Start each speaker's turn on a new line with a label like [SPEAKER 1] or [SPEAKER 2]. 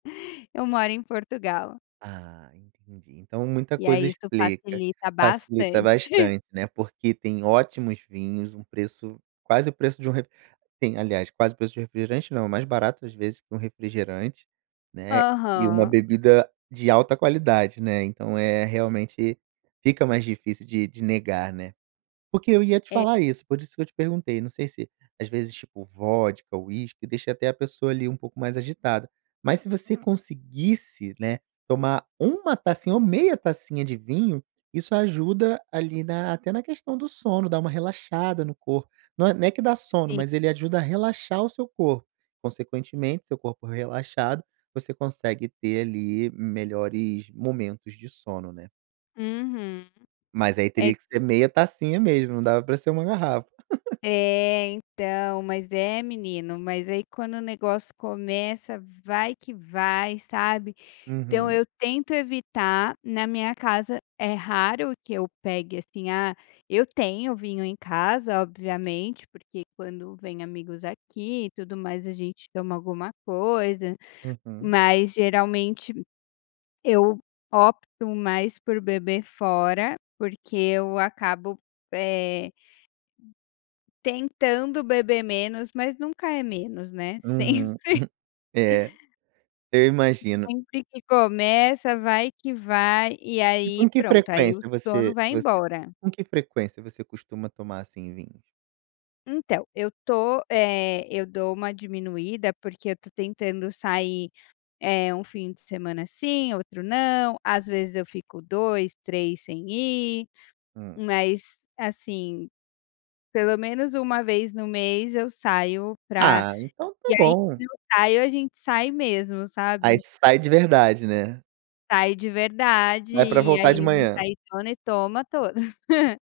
[SPEAKER 1] Eu moro em Portugal.
[SPEAKER 2] Ah, entendi. Então, muita
[SPEAKER 1] E aí
[SPEAKER 2] coisa
[SPEAKER 1] isto
[SPEAKER 2] explica,
[SPEAKER 1] facilita
[SPEAKER 2] facilita
[SPEAKER 1] bastante.
[SPEAKER 2] bastante, né, porque tem ótimos vinhos, um preço quase o preço de um re tem, aliás, quase preço de um refrigerante, não, mais barato às vezes que um refrigerante, né, e uma
[SPEAKER 1] Aham.
[SPEAKER 2] bebida de alta qualidade, né, então, eh, realmente, fica mais difícil de de negar, né. Porque eu ia te
[SPEAKER 1] É.
[SPEAKER 2] falar isso, por isso que eu te perguntei, não sei se, às vezes, tipo, vodka, whisky, deixa até a pessoa ali um pouco mais agitada, Mas se você conseguisse, né, tomar 1 tacinha ou meia tacinha de vinho, isso ajuda ali na até na questão do sono, dá uma relaxada no corpo. Não é não é que dá sono,
[SPEAKER 1] Sim.
[SPEAKER 2] mas ele ajuda a relaxar o seu corpo. Consequentemente seu corpo relaxado, você consegue ter ali melhores momentos de sono, né.
[SPEAKER 1] Uhum,
[SPEAKER 2] Mas aí
[SPEAKER 1] é
[SPEAKER 2] teria que ser
[SPEAKER 1] que
[SPEAKER 2] meia tacinha mesmo, não dava para ser 1 garrafa.
[SPEAKER 1] É, então, mas, é, menino, mas aí quando o negócio começa, vai que vai, sabe. Então
[SPEAKER 2] Uhum.
[SPEAKER 1] eu tento evitar, na minha casa é raro que eu pegue, assim, ah, eu tenho vinho em casa, obviamente, porque quando vem amigos aqui e tudo mais a gente toma alguma coisa,
[SPEAKER 2] Uhum.
[SPEAKER 1] mas, geralmente, eu opto mais por beber fora, porque eu acabo, eh, tentando beber menos, mas nunca é menos, né,
[SPEAKER 2] Uhum,
[SPEAKER 1] sempre
[SPEAKER 2] é, eu imagino.
[SPEAKER 1] sempre que começa, vai que vai e
[SPEAKER 2] E com
[SPEAKER 1] aí
[SPEAKER 2] que
[SPEAKER 1] pronto, aí o
[SPEAKER 2] frequência
[SPEAKER 1] sono
[SPEAKER 2] você
[SPEAKER 1] vai
[SPEAKER 2] você
[SPEAKER 1] embora.
[SPEAKER 2] com que frequência você costuma tomar, assim, vinhos?
[SPEAKER 1] Então, eu estou eh, eu dou uma diminuída porque eu estou tentando sair, eh, 1 fim de semana sim, outro não, às vezes eu fico 2, 3 sem ir,
[SPEAKER 2] Hum.
[SPEAKER 1] mas, assim, pelo menos uma vez no mês eu saio pra
[SPEAKER 2] Ah, então está
[SPEAKER 1] e aí,
[SPEAKER 2] bom.
[SPEAKER 1] quando eu saio a gente sai mesmo,
[SPEAKER 2] Aí
[SPEAKER 1] sabe.
[SPEAKER 2] sai de verdade, né.
[SPEAKER 1] Saio de verdade
[SPEAKER 2] Não é para
[SPEAKER 1] e
[SPEAKER 2] voltar
[SPEAKER 1] aí
[SPEAKER 2] de manhã.
[SPEAKER 1] [unintelligible] e toma todas.